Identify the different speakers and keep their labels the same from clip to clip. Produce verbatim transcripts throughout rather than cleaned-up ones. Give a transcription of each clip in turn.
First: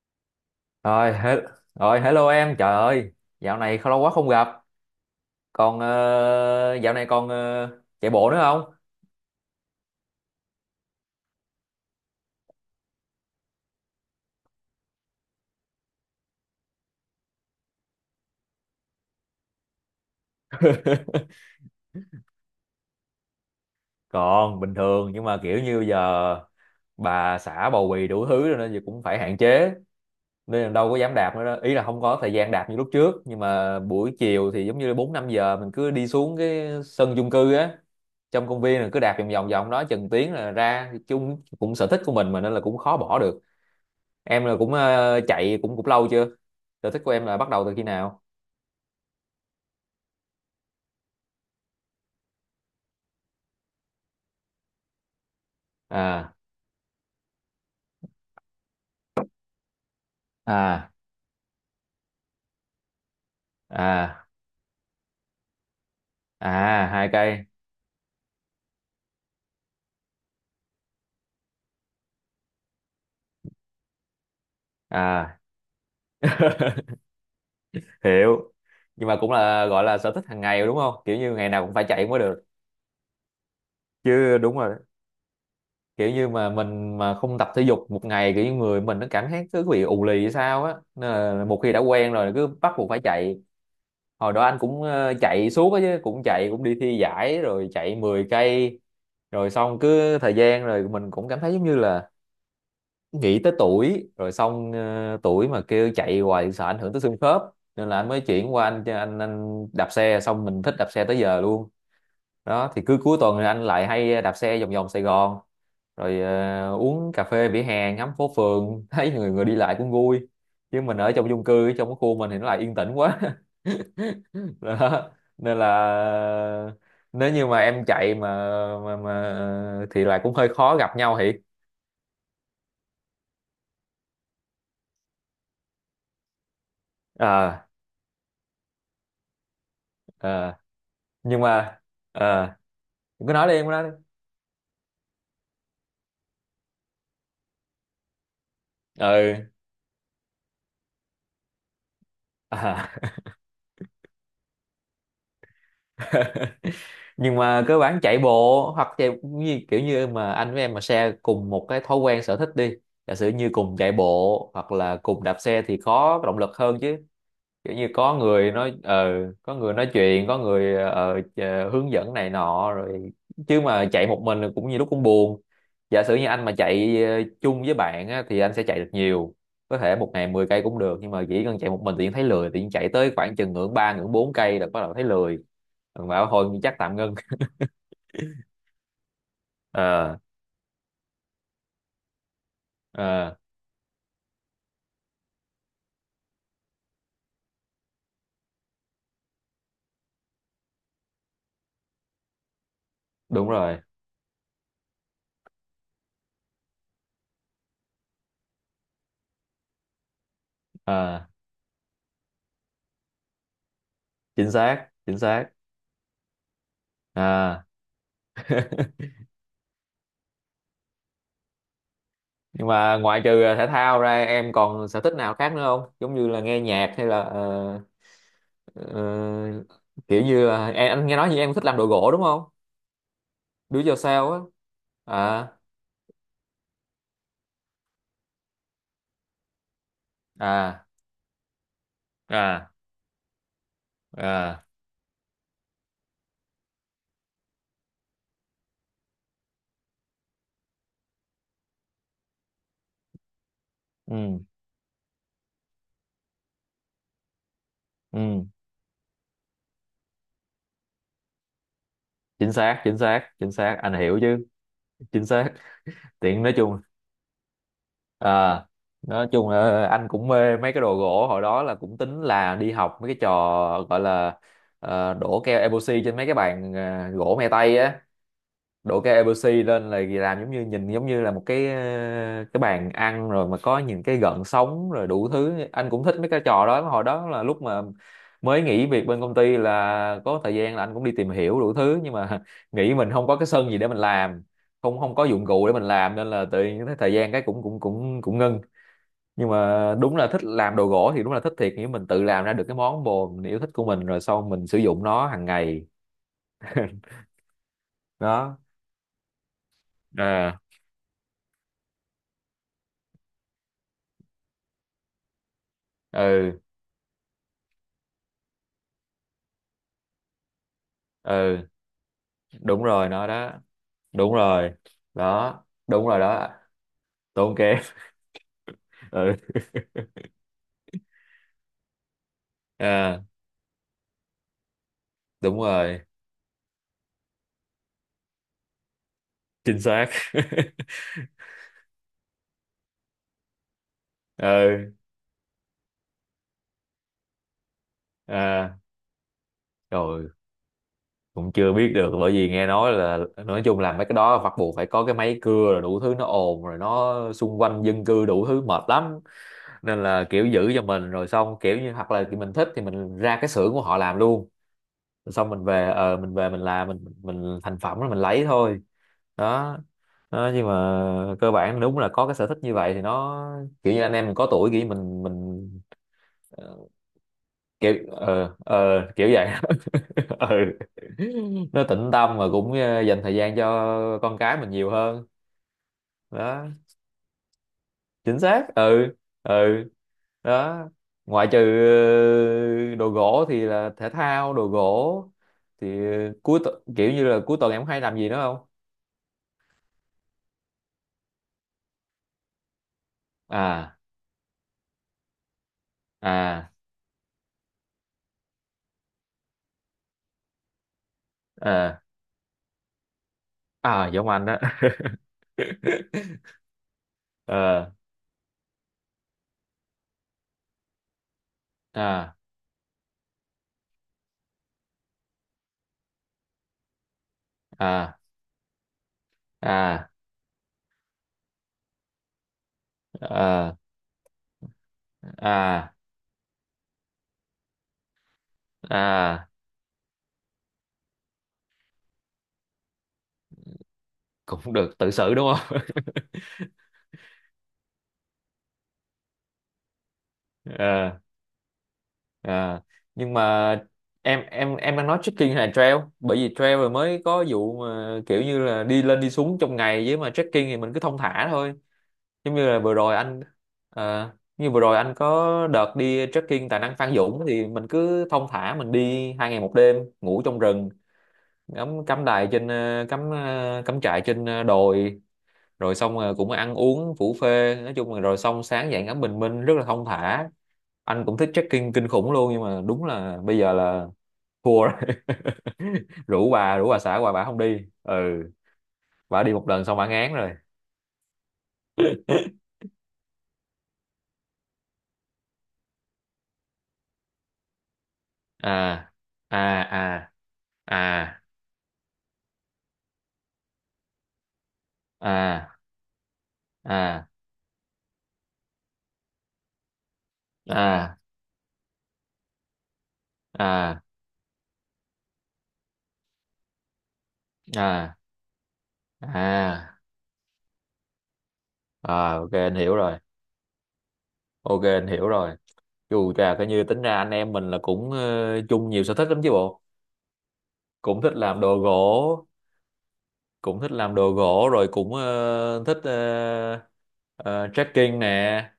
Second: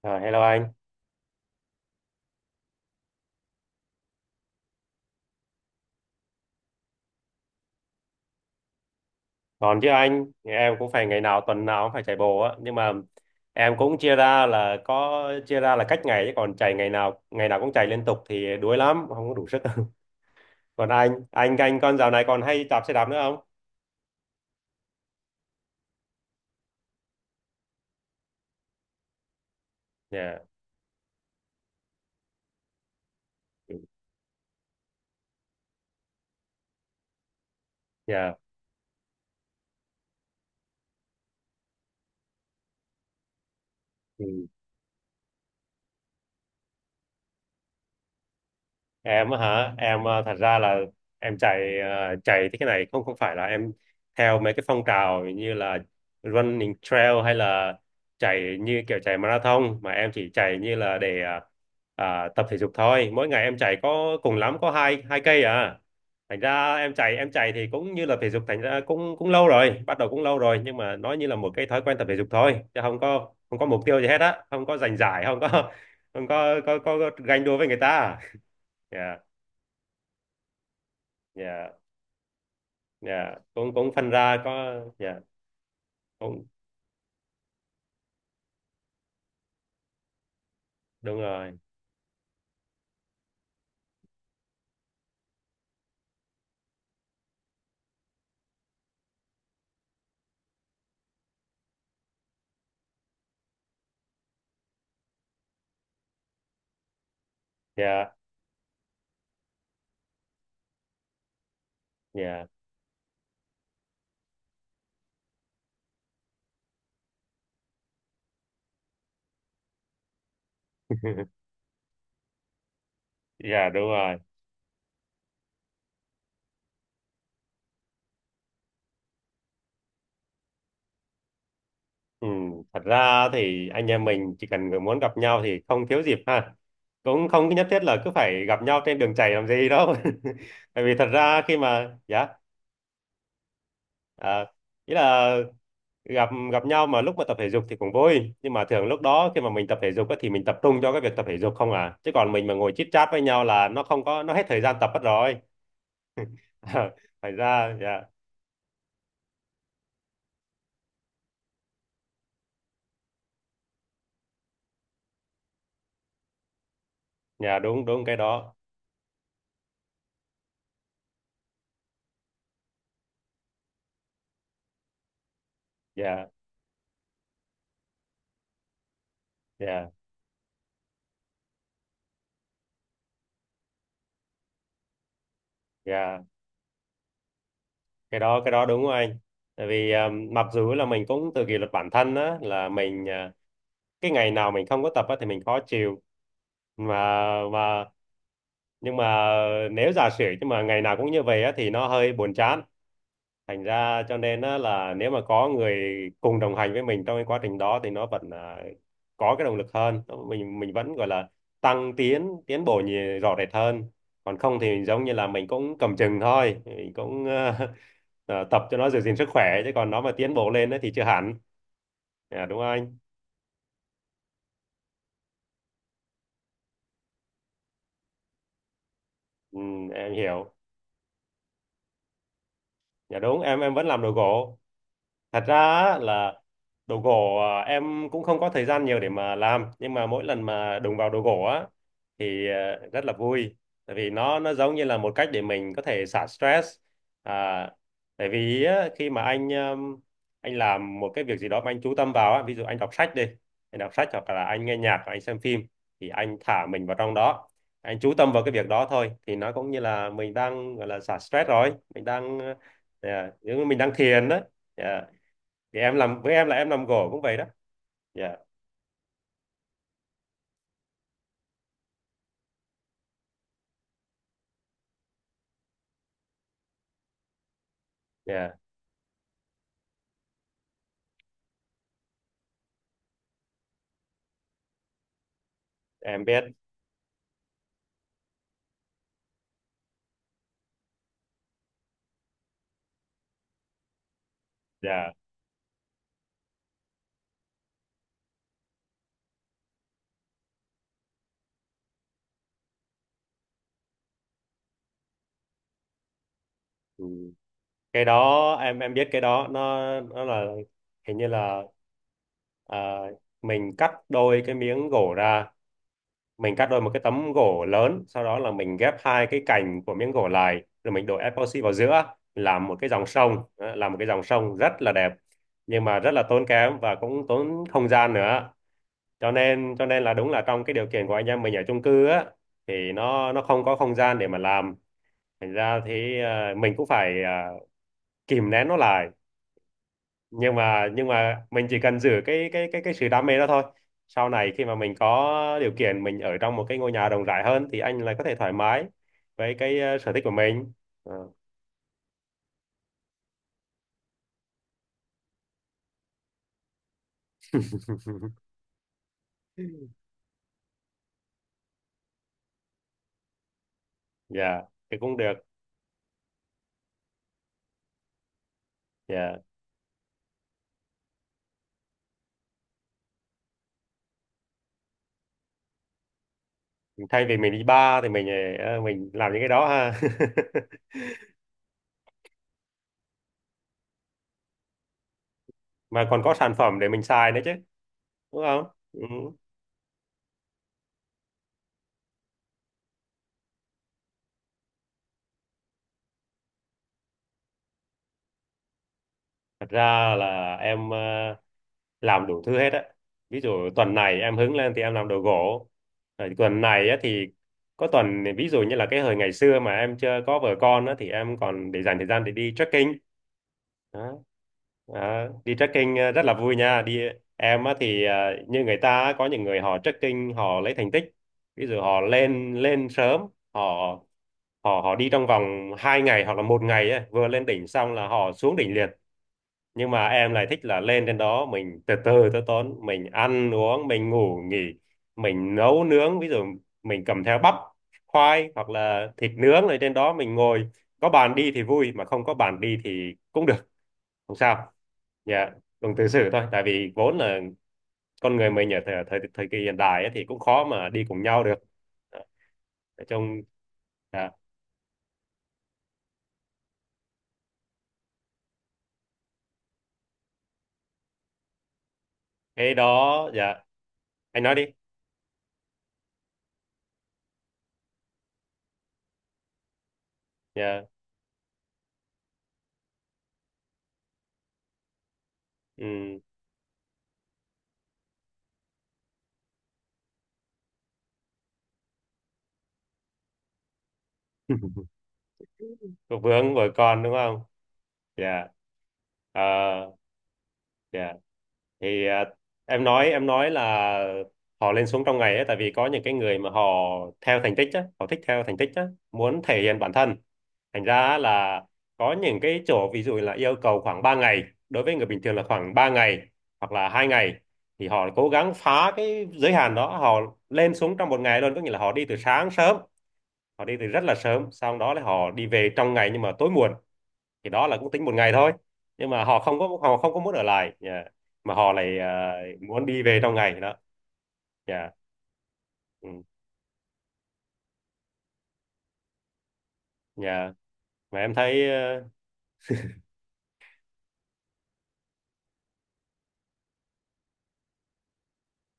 Speaker 1: Ờ, Hello anh.
Speaker 2: Rồi, he rồi hello em, trời ơi, dạo này lâu quá không gặp. Còn ờ, dạo này còn ờ, chạy bộ nữa không?
Speaker 1: Còn chứ anh, em cũng phải ngày nào tuần nào cũng phải chạy bộ á, nhưng mà em cũng chia ra là có chia ra là cách ngày chứ còn chạy ngày nào ngày nào cũng chạy liên tục thì đuối lắm, không có đủ sức. Còn anh, anh anh con dạo này còn hay đạp xe đạp nữa không?
Speaker 2: Còn bình thường nhưng mà kiểu như giờ bà xã bầu bì đủ thứ rồi nên giờ cũng phải hạn chế
Speaker 1: Dạ,
Speaker 2: nên là đâu có dám đạp nữa đó. Ý là không có thời gian đạp như lúc trước nhưng
Speaker 1: ừ,
Speaker 2: mà buổi chiều thì giống như bốn năm giờ mình cứ đi xuống cái sân chung cư á,
Speaker 1: dạ.
Speaker 2: trong công viên là cứ đạp vòng vòng vòng đó chừng tiếng là ra chung cũng sở thích của mình mà nên là cũng khó bỏ được. Em
Speaker 1: Ừ.
Speaker 2: là cũng ờ, chạy cũng cũng lâu chưa, sở thích của em là bắt đầu từ khi nào?
Speaker 1: Em á hả? Em ờ, thật ra là em chạy ờ, chạy thế cái này không không phải là em theo mấy cái phong trào như là
Speaker 2: À,
Speaker 1: running trail hay là chạy như kiểu chạy marathon, mà em chỉ chạy như
Speaker 2: à,
Speaker 1: là để ờ, à, tập thể dục thôi. Mỗi ngày em chạy có
Speaker 2: à,
Speaker 1: cùng lắm có hai hai cây à, thành
Speaker 2: à,
Speaker 1: ra em
Speaker 2: hai
Speaker 1: chạy em
Speaker 2: cây
Speaker 1: chạy thì cũng như là thể dục. Thành ra cũng cũng lâu rồi, bắt đầu cũng lâu rồi nhưng mà nó như là một cái thói quen tập thể dục thôi, chứ không có không có mục tiêu gì hết á, không có giành giải,
Speaker 2: À.
Speaker 1: không có không có có, có, có ganh đua với người ta.
Speaker 2: Hiểu. Nhưng mà
Speaker 1: À,
Speaker 2: cũng là gọi là sở thích hàng ngày đúng không, kiểu như ngày nào
Speaker 1: dạ.
Speaker 2: cũng phải chạy mới được
Speaker 1: dạ cũng cũng Phân ra
Speaker 2: chứ? Đúng
Speaker 1: có
Speaker 2: rồi,
Speaker 1: dạ,
Speaker 2: kiểu như
Speaker 1: cũng
Speaker 2: mà mình mà không tập thể dục một ngày kiểu như người mình nó cảm thấy cứ bị ù lì hay sao á, nên
Speaker 1: đúng
Speaker 2: là
Speaker 1: rồi.
Speaker 2: một khi đã quen rồi cứ bắt buộc phải chạy. Hồi đó anh cũng ờ, chạy suốt á chứ, cũng chạy cũng đi thi giải rồi, chạy mười cây, rồi xong cứ thời gian rồi mình cũng cảm thấy giống như là nghĩ tới tuổi rồi, xong ờ, tuổi mà kêu chạy hoài sợ ảnh hưởng tới xương khớp, nên là anh
Speaker 1: Dạ,
Speaker 2: mới chuyển qua anh anh anh đạp xe, xong mình thích đạp xe tới giờ luôn
Speaker 1: dạ.
Speaker 2: đó. Thì cứ cuối tuần thì anh lại hay đạp xe vòng vòng Sài Gòn rồi ờ, uống cà phê vỉa hè ngắm phố phường, thấy người người đi lại cũng vui, chứ mình ở trong chung cư trong cái khu mình thì nó lại yên tĩnh quá.
Speaker 1: Dạ đúng rồi.
Speaker 2: Đó, nên là nếu như mà em chạy mà mà, mà thì là cũng hơi khó gặp nhau thiệt.
Speaker 1: Ừ. Thật ra thì anh em mình chỉ cần người muốn gặp nhau thì không thiếu dịp ha, cũng không nhất
Speaker 2: À,
Speaker 1: thiết là cứ phải gặp nhau trên đường chảy làm gì đâu.
Speaker 2: à,
Speaker 1: Tại vì thật
Speaker 2: nhưng
Speaker 1: ra khi
Speaker 2: mà
Speaker 1: mà dạ,
Speaker 2: à, đừng có nói, đi em cứ nói đi.
Speaker 1: à, ý là gặp gặp nhau mà lúc mà tập thể dục thì cũng vui, nhưng mà thường lúc đó
Speaker 2: Ừ.
Speaker 1: khi mà mình tập thể dục á, thì mình tập trung cho cái việc tập thể dục không à, chứ còn mình mà ngồi chit
Speaker 2: À.
Speaker 1: chat với nhau là nó không có nó hết thời gian tập mất rồi. Ờ, Phải
Speaker 2: Nhưng mà
Speaker 1: ra
Speaker 2: cơ bản
Speaker 1: dạ.
Speaker 2: chạy bộ hoặc chạy như, kiểu như mà anh với em mà share cùng một cái thói quen sở thích đi, giả sử như cùng chạy bộ hoặc là cùng đạp xe thì có động lực hơn chứ,
Speaker 1: Dạ,
Speaker 2: kiểu
Speaker 1: đúng
Speaker 2: như
Speaker 1: đúng
Speaker 2: có
Speaker 1: cái
Speaker 2: người
Speaker 1: đó.
Speaker 2: nói ờ có người nói chuyện, có người ờ, ờ, hướng dẫn này nọ, rồi chứ mà chạy một mình thì cũng như lúc cũng buồn. Giả sử như
Speaker 1: Dạ,
Speaker 2: anh mà chạy ờ, chung với bạn á, thì anh sẽ chạy được nhiều, có
Speaker 1: dạ,
Speaker 2: thể một ngày mười cây cũng được, nhưng mà chỉ cần chạy một mình thì thấy lười, thì chạy tới khoảng chừng ngưỡng ba ngưỡng bốn cây là bắt đầu thấy lười. Rồi
Speaker 1: dạ.
Speaker 2: bảo thôi chắc tạm ngưng.
Speaker 1: Cái đó, cái đó đúng của anh. Tại vì à,
Speaker 2: Ờ.
Speaker 1: mặc dù là mình cũng tự kỷ luật bản thân á, là mình à,
Speaker 2: Ờ,
Speaker 1: cái ngày nào mình không có tập á, thì mình khó chịu, mà mà nhưng mà nếu giả sử nhưng mà ngày nào cũng như vậy á, thì nó hơi buồn chán,
Speaker 2: đúng
Speaker 1: thành
Speaker 2: rồi.
Speaker 1: ra cho nên á, là nếu mà có người cùng đồng hành với mình trong cái quá trình đó thì nó vẫn à, có cái động lực hơn. Nó- mình mình vẫn gọi
Speaker 2: Ờ,
Speaker 1: là tăng tiến, tiến bộ nhiều, rõ rệt hơn. Còn
Speaker 2: chính
Speaker 1: không thì mình
Speaker 2: xác,
Speaker 1: giống như
Speaker 2: chính
Speaker 1: là mình
Speaker 2: xác.
Speaker 1: cũng cầm chừng thôi, mình cũng
Speaker 2: Ờ,
Speaker 1: ờ, ờ, tập cho nó giữ gìn sức khỏe, chứ còn nó mà tiến bộ lên á thì chưa hẳn. Dạ, đúng
Speaker 2: nhưng
Speaker 1: không
Speaker 2: mà
Speaker 1: anh?
Speaker 2: ngoại trừ ờ, thể thao ra em còn sở thích nào khác nữa không, giống như là nghe nhạc hay là ờ,
Speaker 1: ừ,
Speaker 2: ờ,
Speaker 1: em
Speaker 2: kiểu như
Speaker 1: hiểu.
Speaker 2: là em anh nghe nói như em thích làm đồ gỗ đúng không?
Speaker 1: Dạ đúng, em em
Speaker 2: Do
Speaker 1: vẫn làm đồ
Speaker 2: yourself
Speaker 1: gỗ. Thật
Speaker 2: á.
Speaker 1: ra
Speaker 2: À,
Speaker 1: á, là đồ gỗ à, em cũng không có thời gian nhiều để mà làm, nhưng mà mỗi lần mà
Speaker 2: à,
Speaker 1: đụng vào đồ gỗ á, thì
Speaker 2: à,
Speaker 1: à, rất là vui. Tại vì nó nó
Speaker 2: à.
Speaker 1: giống như là một cách để mình có thể xả stress. À, tại vì á, khi mà anh um, anh làm một cái việc gì đó mà anh chú tâm vào á, ví dụ anh đọc sách đi, anh đọc sách
Speaker 2: Ừ.
Speaker 1: hoặc là anh nghe nhạc hoặc anh xem phim, thì anh thả mình vào trong đó, anh chú tâm vào
Speaker 2: Ừ,
Speaker 1: cái việc đó thôi, thì nó cũng như là mình đang gọi là xả stress rồi, mình đang
Speaker 2: chính xác, chính xác,
Speaker 1: à,
Speaker 2: chính
Speaker 1: giống như
Speaker 2: xác,
Speaker 1: mình đang
Speaker 2: anh hiểu
Speaker 1: thiền đó.
Speaker 2: chứ. Chính xác.
Speaker 1: Thì em làm, với
Speaker 2: Tiện,
Speaker 1: em
Speaker 2: nói
Speaker 1: là em
Speaker 2: chung.
Speaker 1: làm gỗ cũng vậy đó. Dạ,
Speaker 2: À, nói chung là anh cũng mê mấy cái đồ gỗ, hồi đó là cũng tính là đi học mấy cái trò gọi là ờ, đổ keo epoxy trên mấy cái bàn ờ, gỗ me tây á,
Speaker 1: dạ
Speaker 2: đổ cái a b c lên là làm giống như nhìn giống như là một cái ờ, cái bàn ăn rồi mà có những cái gợn sóng rồi đủ thứ. Anh cũng thích
Speaker 1: em
Speaker 2: mấy cái
Speaker 1: biết
Speaker 2: trò đó, hồi đó là lúc mà mới nghỉ việc bên công ty là có thời gian, là anh cũng đi tìm hiểu đủ thứ, nhưng mà nghĩ mình không có cái sân gì để mình làm, không
Speaker 1: dạ.
Speaker 2: không có dụng cụ để mình làm, nên là tự nhiên cái thời gian cái cũng cũng cũng cũng ngưng. Nhưng mà đúng là thích làm đồ gỗ thì đúng là thích thiệt, nghĩa mình tự làm ra được cái món bồ mình yêu thích của mình rồi sau mình sử dụng nó hàng ngày
Speaker 1: Ừ. Cái đó
Speaker 2: đó.
Speaker 1: em em biết cái đó, nó nó là
Speaker 2: À.
Speaker 1: hình như là à, mình cắt đôi cái miếng gỗ ra, mình
Speaker 2: Ừ.
Speaker 1: cắt đôi một cái tấm gỗ lớn, sau đó là mình ghép hai cái cành của miếng gỗ lại, rồi mình đổ epoxy
Speaker 2: Ừ,
Speaker 1: vào giữa làm một
Speaker 2: đúng
Speaker 1: cái dòng
Speaker 2: rồi, nó
Speaker 1: sông
Speaker 2: đó,
Speaker 1: đó, làm một cái dòng
Speaker 2: đúng
Speaker 1: sông
Speaker 2: rồi
Speaker 1: rất là đẹp.
Speaker 2: đó,
Speaker 1: Nhưng mà
Speaker 2: đúng
Speaker 1: rất
Speaker 2: rồi
Speaker 1: là tốn
Speaker 2: đó.
Speaker 1: kém và cũng
Speaker 2: Tốn
Speaker 1: tốn
Speaker 2: kém.
Speaker 1: không gian nữa, cho
Speaker 2: Ừ.
Speaker 1: nên cho nên là đúng là trong cái điều kiện của anh em mình ở chung cư á, thì
Speaker 2: À,
Speaker 1: nó nó không có không gian để mà làm. Thành
Speaker 2: đúng
Speaker 1: ra
Speaker 2: rồi,
Speaker 1: thì ờ, mình cũng phải ờ, kìm nén nó lại.
Speaker 2: chính xác.
Speaker 1: Nhưng mà nhưng mà mình chỉ cần giữ cái cái cái cái sự đam mê đó thôi, sau này khi mà mình
Speaker 2: Ừ.
Speaker 1: có điều kiện mình ở trong một cái ngôi nhà rộng rãi hơn, thì anh lại có thể thoải
Speaker 2: À,
Speaker 1: mái với cái ờ, sở thích
Speaker 2: rồi,
Speaker 1: của mình. Ờ.
Speaker 2: cũng chưa biết được, bởi vì nghe nói là nói chung là mấy cái đó bắt buộc phải có cái máy cưa rồi đủ thứ, nó ồn rồi nó xung quanh dân cư đủ thứ mệt lắm, nên là kiểu giữ cho mình, rồi xong kiểu như hoặc là mình thích thì mình ra cái xưởng của họ làm luôn.
Speaker 1: Dạ thì cũng được.
Speaker 2: Rồi xong mình về ờ mình về mình làm mình mình thành phẩm rồi mình lấy thôi
Speaker 1: Dạ,
Speaker 2: đó. Đó, nhưng mà cơ bản đúng là có cái sở thích như vậy thì nó kiểu như anh em mình có tuổi, kiểu như mình mình ờ,
Speaker 1: thay vì mình đi
Speaker 2: kiểu
Speaker 1: bar thì mình
Speaker 2: ờ ờ
Speaker 1: ờ, mình
Speaker 2: kiểu
Speaker 1: làm những cái
Speaker 2: vậy.
Speaker 1: đó ha.
Speaker 2: Ờ, nó tĩnh tâm mà cũng ờ, dành thời gian cho con cái mình nhiều hơn
Speaker 1: Mà còn có sản
Speaker 2: đó,
Speaker 1: phẩm để mình xài nữa chứ,
Speaker 2: chính
Speaker 1: đúng không?
Speaker 2: xác.
Speaker 1: Ừ.
Speaker 2: Ừ. Ừ. Đó, ngoại trừ ờ, đồ gỗ thì là thể thao, đồ gỗ thì ờ, cuối tu- kiểu như là cuối tuần em hay làm gì nữa không?
Speaker 1: Thật ra là em ờ, làm đủ thứ hết á. Ví dụ tuần
Speaker 2: À,
Speaker 1: này em hứng lên thì em làm đồ gỗ. Rồi tuần
Speaker 2: à,
Speaker 1: này á, thì có tuần thì ví dụ như là cái hồi ngày xưa mà em chưa có vợ con á, thì em còn để dành
Speaker 2: à,
Speaker 1: thời gian để đi trekking.
Speaker 2: à
Speaker 1: Đó.
Speaker 2: giống anh đó.
Speaker 1: Đó. Đi trekking ờ, rất là vui nha. Đi em á,
Speaker 2: Ờ.
Speaker 1: thì ờ, như người ta á, có những người họ trekking họ lấy thành tích. Ví dụ họ
Speaker 2: À,
Speaker 1: lên lên sớm, họ họ họ đi trong vòng hai ngày hoặc là một ngày á, vừa lên đỉnh xong là
Speaker 2: à,
Speaker 1: họ xuống đỉnh liền, nhưng mà
Speaker 2: à,
Speaker 1: em lại thích là lên trên đó mình từ từ tới tốn, mình ăn
Speaker 2: à,
Speaker 1: uống, mình ngủ nghỉ, mình nấu
Speaker 2: à,
Speaker 1: nướng. Ví dụ mình cầm theo bắp, khoai hoặc là thịt
Speaker 2: à,
Speaker 1: nướng, ở trên đó mình ngồi có bàn đi thì vui, mà không có bàn đi thì cũng được, không sao.
Speaker 2: cũng được tự xử đúng
Speaker 1: Dạ,
Speaker 2: không?
Speaker 1: cùng tự xử thôi, tại vì vốn là con người mình ở thời thời, thời kỳ hiện đại ấy, thì cũng khó mà đi
Speaker 2: À.
Speaker 1: cùng nhau được. Đó,
Speaker 2: À.
Speaker 1: nói
Speaker 2: Nhưng
Speaker 1: chung.
Speaker 2: mà
Speaker 1: Dạ
Speaker 2: em em em đang nói trekking hay là trail, bởi vì trail rồi mới có vụ mà kiểu như là đi lên đi xuống trong ngày, với mà trekking thì mình cứ thong thả thôi. Giống như
Speaker 1: cái
Speaker 2: là vừa rồi
Speaker 1: đó.
Speaker 2: anh,
Speaker 1: Dạ
Speaker 2: à,
Speaker 1: anh nói đi.
Speaker 2: như vừa rồi anh có đợt đi trekking tại năng Phan Dũng thì mình cứ thong thả mình đi hai ngày một đêm, ngủ trong
Speaker 1: Dạ.
Speaker 2: rừng, cắm cắm trại trên ờ, cắm ờ, cắm trại trên ờ, đồi, rồi xong
Speaker 1: Ừ.
Speaker 2: rồi cũng ăn uống phủ phê, nói chung là, rồi xong sáng dậy ngắm bình minh rất là thong thả. Anh cũng thích trekking kinh khủng luôn, nhưng mà đúng là bây giờ là thua rồi.
Speaker 1: Có
Speaker 2: rủ
Speaker 1: vướng vợ
Speaker 2: bà rủ bà
Speaker 1: con đúng
Speaker 2: xã qua
Speaker 1: không?
Speaker 2: bà không đi. Ừ,
Speaker 1: Dạ. Ờ,
Speaker 2: bà đi một lần xong bà ngán rồi.
Speaker 1: dạ. Thì à, em nói em nói là họ lên xuống trong ngày ấy, tại vì có những cái người mà họ theo thành tích á, họ thích theo thành tích á,
Speaker 2: À,
Speaker 1: muốn thể
Speaker 2: à,
Speaker 1: hiện bản thân.
Speaker 2: à,
Speaker 1: Thành ra á,
Speaker 2: à,
Speaker 1: là có những cái chỗ ví dụ là yêu cầu khoảng ba ngày, đối với người bình thường là khoảng
Speaker 2: à,
Speaker 1: ba ngày hoặc là hai
Speaker 2: à,
Speaker 1: ngày, thì họ cố gắng phá cái giới hạn đó, họ lên xuống trong
Speaker 2: à,
Speaker 1: một ngày luôn, có nghĩa là họ đi từ sáng sớm, họ đi từ
Speaker 2: à,
Speaker 1: rất
Speaker 2: à,
Speaker 1: là sớm, sau đó là họ đi về trong ngày nhưng mà tối muộn, thì đó là cũng tính một ngày thôi. Nhưng mà họ không có họ
Speaker 2: à,
Speaker 1: không có muốn ở lại nhà, mà họ lại à,
Speaker 2: à, ok anh
Speaker 1: muốn
Speaker 2: hiểu
Speaker 1: đi về
Speaker 2: rồi.
Speaker 1: trong ngày đó
Speaker 2: OK
Speaker 1: nhà.
Speaker 2: anh hiểu rồi.
Speaker 1: Ừ.
Speaker 2: Dù chà, coi như tính ra anh em mình là cũng ờ, chung nhiều sở thích lắm chứ bộ,
Speaker 1: Nhà, mà
Speaker 2: cũng thích
Speaker 1: em
Speaker 2: làm
Speaker 1: thấy
Speaker 2: đồ
Speaker 1: ờ,
Speaker 2: gỗ, cũng thích làm đồ gỗ rồi cũng ờ, thích ờ, ờ, trekking nè,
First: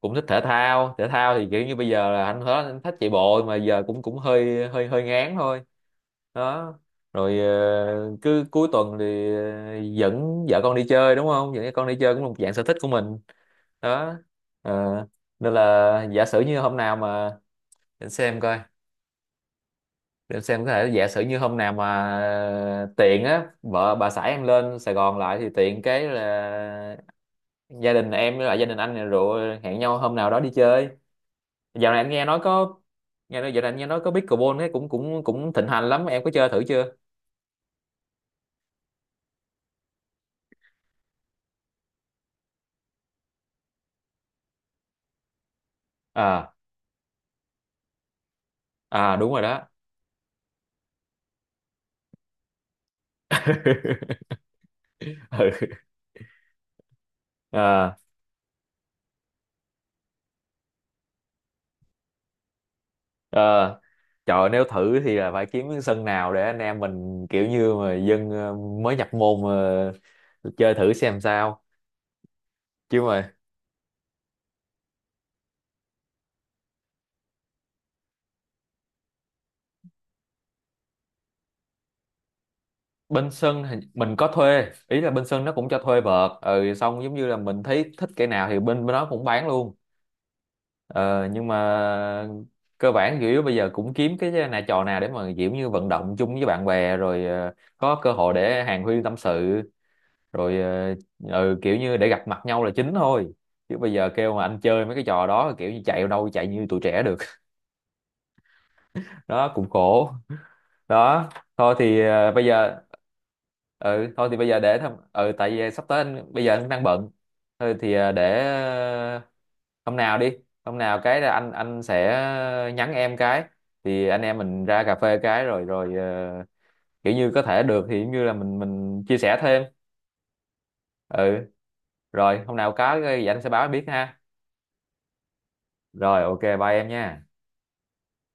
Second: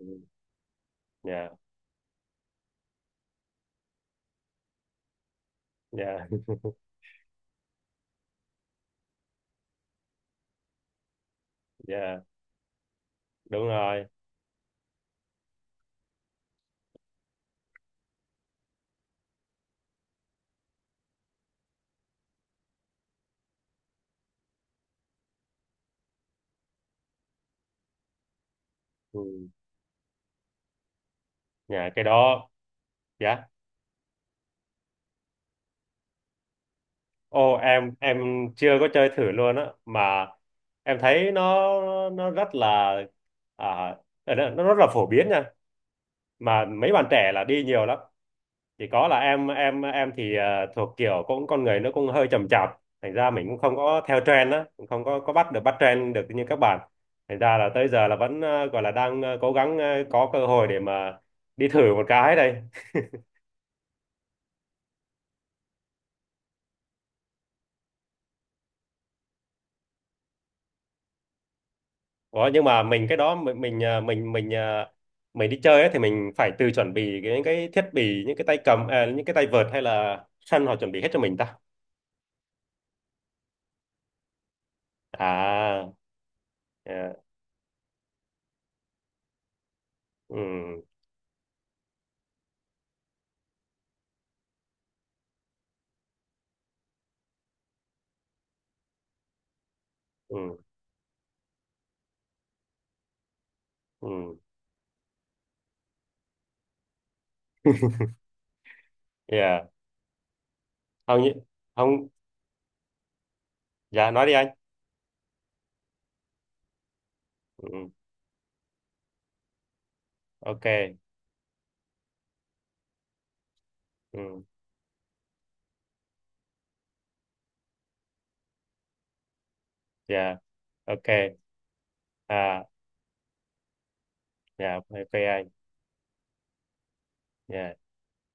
Speaker 2: cũng thích thể thao. Thể thao thì
Speaker 1: nhà,
Speaker 2: kiểu như bây giờ là anh hết, anh thích chạy bộ mà giờ cũng cũng hơi hơi hơi ngán thôi
Speaker 1: nhà
Speaker 2: đó. Rồi ờ, cứ cuối tuần thì ờ, dẫn vợ con đi chơi đúng không, dẫn con đi chơi cũng
Speaker 1: nhà
Speaker 2: là một dạng sở thích của mình
Speaker 1: đúng rồi.
Speaker 2: đó. Ờ, nên là giả sử như hôm nào mà để xem coi, để em xem có thể giả sử như hôm nào mà tiện á, vợ bà xã em lên Sài Gòn lại thì tiện cái là gia đình em với lại gia đình anh này
Speaker 1: Ừ.
Speaker 2: rồi hẹn nhau hôm nào đó đi chơi.
Speaker 1: Nhà
Speaker 2: Dạo này
Speaker 1: cái
Speaker 2: anh nghe nói
Speaker 1: đó
Speaker 2: có, nghe
Speaker 1: dạ.
Speaker 2: nói dạo này anh nghe nói có pickleball ấy cũng cũng cũng thịnh hành lắm, em có chơi thử chưa?
Speaker 1: Ô em em chưa có chơi thử luôn á, mà em thấy nó nó rất là à, ờ, nó nó rất là phổ biến nha.
Speaker 2: À,
Speaker 1: Mà mấy bạn trẻ là đi nhiều lắm. Chỉ có
Speaker 2: à,
Speaker 1: là
Speaker 2: đúng rồi
Speaker 1: em
Speaker 2: đó.
Speaker 1: em em thì ờ, thuộc kiểu cũng con người nó cũng hơi chậm chạp, thành ra mình cũng không có theo trend á, cũng không có có bắt được, bắt
Speaker 2: Ừ.
Speaker 1: trend được như các bạn. Thành ra là tới
Speaker 2: À.
Speaker 1: giờ là vẫn ờ, gọi là đang ờ, cố gắng ờ, có cơ hội để mà đi thử một cái đây.
Speaker 2: À. Trời ơi, nếu thử thì là phải kiếm cái sân nào để anh em mình kiểu như mà dân ờ, mới nhập môn mà chơi thử xem sao,
Speaker 1: Ủa, nhưng mà
Speaker 2: chứ
Speaker 1: mình cái
Speaker 2: mà
Speaker 1: đó mình mình ờ, mình mình ờ, mình đi chơi ấy, thì mình phải tự chuẩn bị cái- những cái thiết bị, những cái tay cầm à, những cái tay vợt, hay là sân họ chuẩn bị hết cho mình ta?
Speaker 2: bên sân thì mình có thuê, ý là bên sân nó cũng cho
Speaker 1: À,
Speaker 2: thuê vợt, ừ, xong
Speaker 1: yeah.
Speaker 2: giống như là mình thấy thích cái nào thì bên bên đó cũng bán luôn.
Speaker 1: Ừ.
Speaker 2: ờ, nhưng mà cơ bản chủ yếu bây giờ cũng kiếm cái nà trò nào để mà kiểu như vận động chung với bạn bè, rồi ờ, có cơ hội để hàn huyên tâm sự,
Speaker 1: Ừ.
Speaker 2: rồi ờ, ừ, kiểu như để gặp mặt nhau là chính thôi, chứ bây giờ kêu
Speaker 1: Ừ.
Speaker 2: mà anh chơi mấy cái trò đó kiểu như chạy đâu chạy như tụi trẻ được. Đó
Speaker 1: Yeah.
Speaker 2: cũng khổ
Speaker 1: Không
Speaker 2: đó.
Speaker 1: như,
Speaker 2: Thôi thì
Speaker 1: không.
Speaker 2: ờ, bây giờ, ừ
Speaker 1: Dạ nói
Speaker 2: thôi
Speaker 1: đi
Speaker 2: thì
Speaker 1: anh.
Speaker 2: bây giờ để thăm, ừ, tại vì sắp tới anh bây giờ anh cũng đang bận,
Speaker 1: Ừ,
Speaker 2: thôi thì ờ, để ờ, hôm nào đi,
Speaker 1: ok.
Speaker 2: hôm nào cái là anh anh sẽ nhắn em cái, thì anh em
Speaker 1: Ừ,
Speaker 2: mình ra cà phê cái rồi rồi ờ, kiểu như có thể được thì giống như là mình mình chia sẻ thêm.
Speaker 1: dạ ok.
Speaker 2: Ừ, rồi hôm
Speaker 1: À
Speaker 2: nào có cái gì anh sẽ báo em biết ha.
Speaker 1: dạ ok anh.
Speaker 2: Rồi, ok bye em nha.
Speaker 1: Dạ.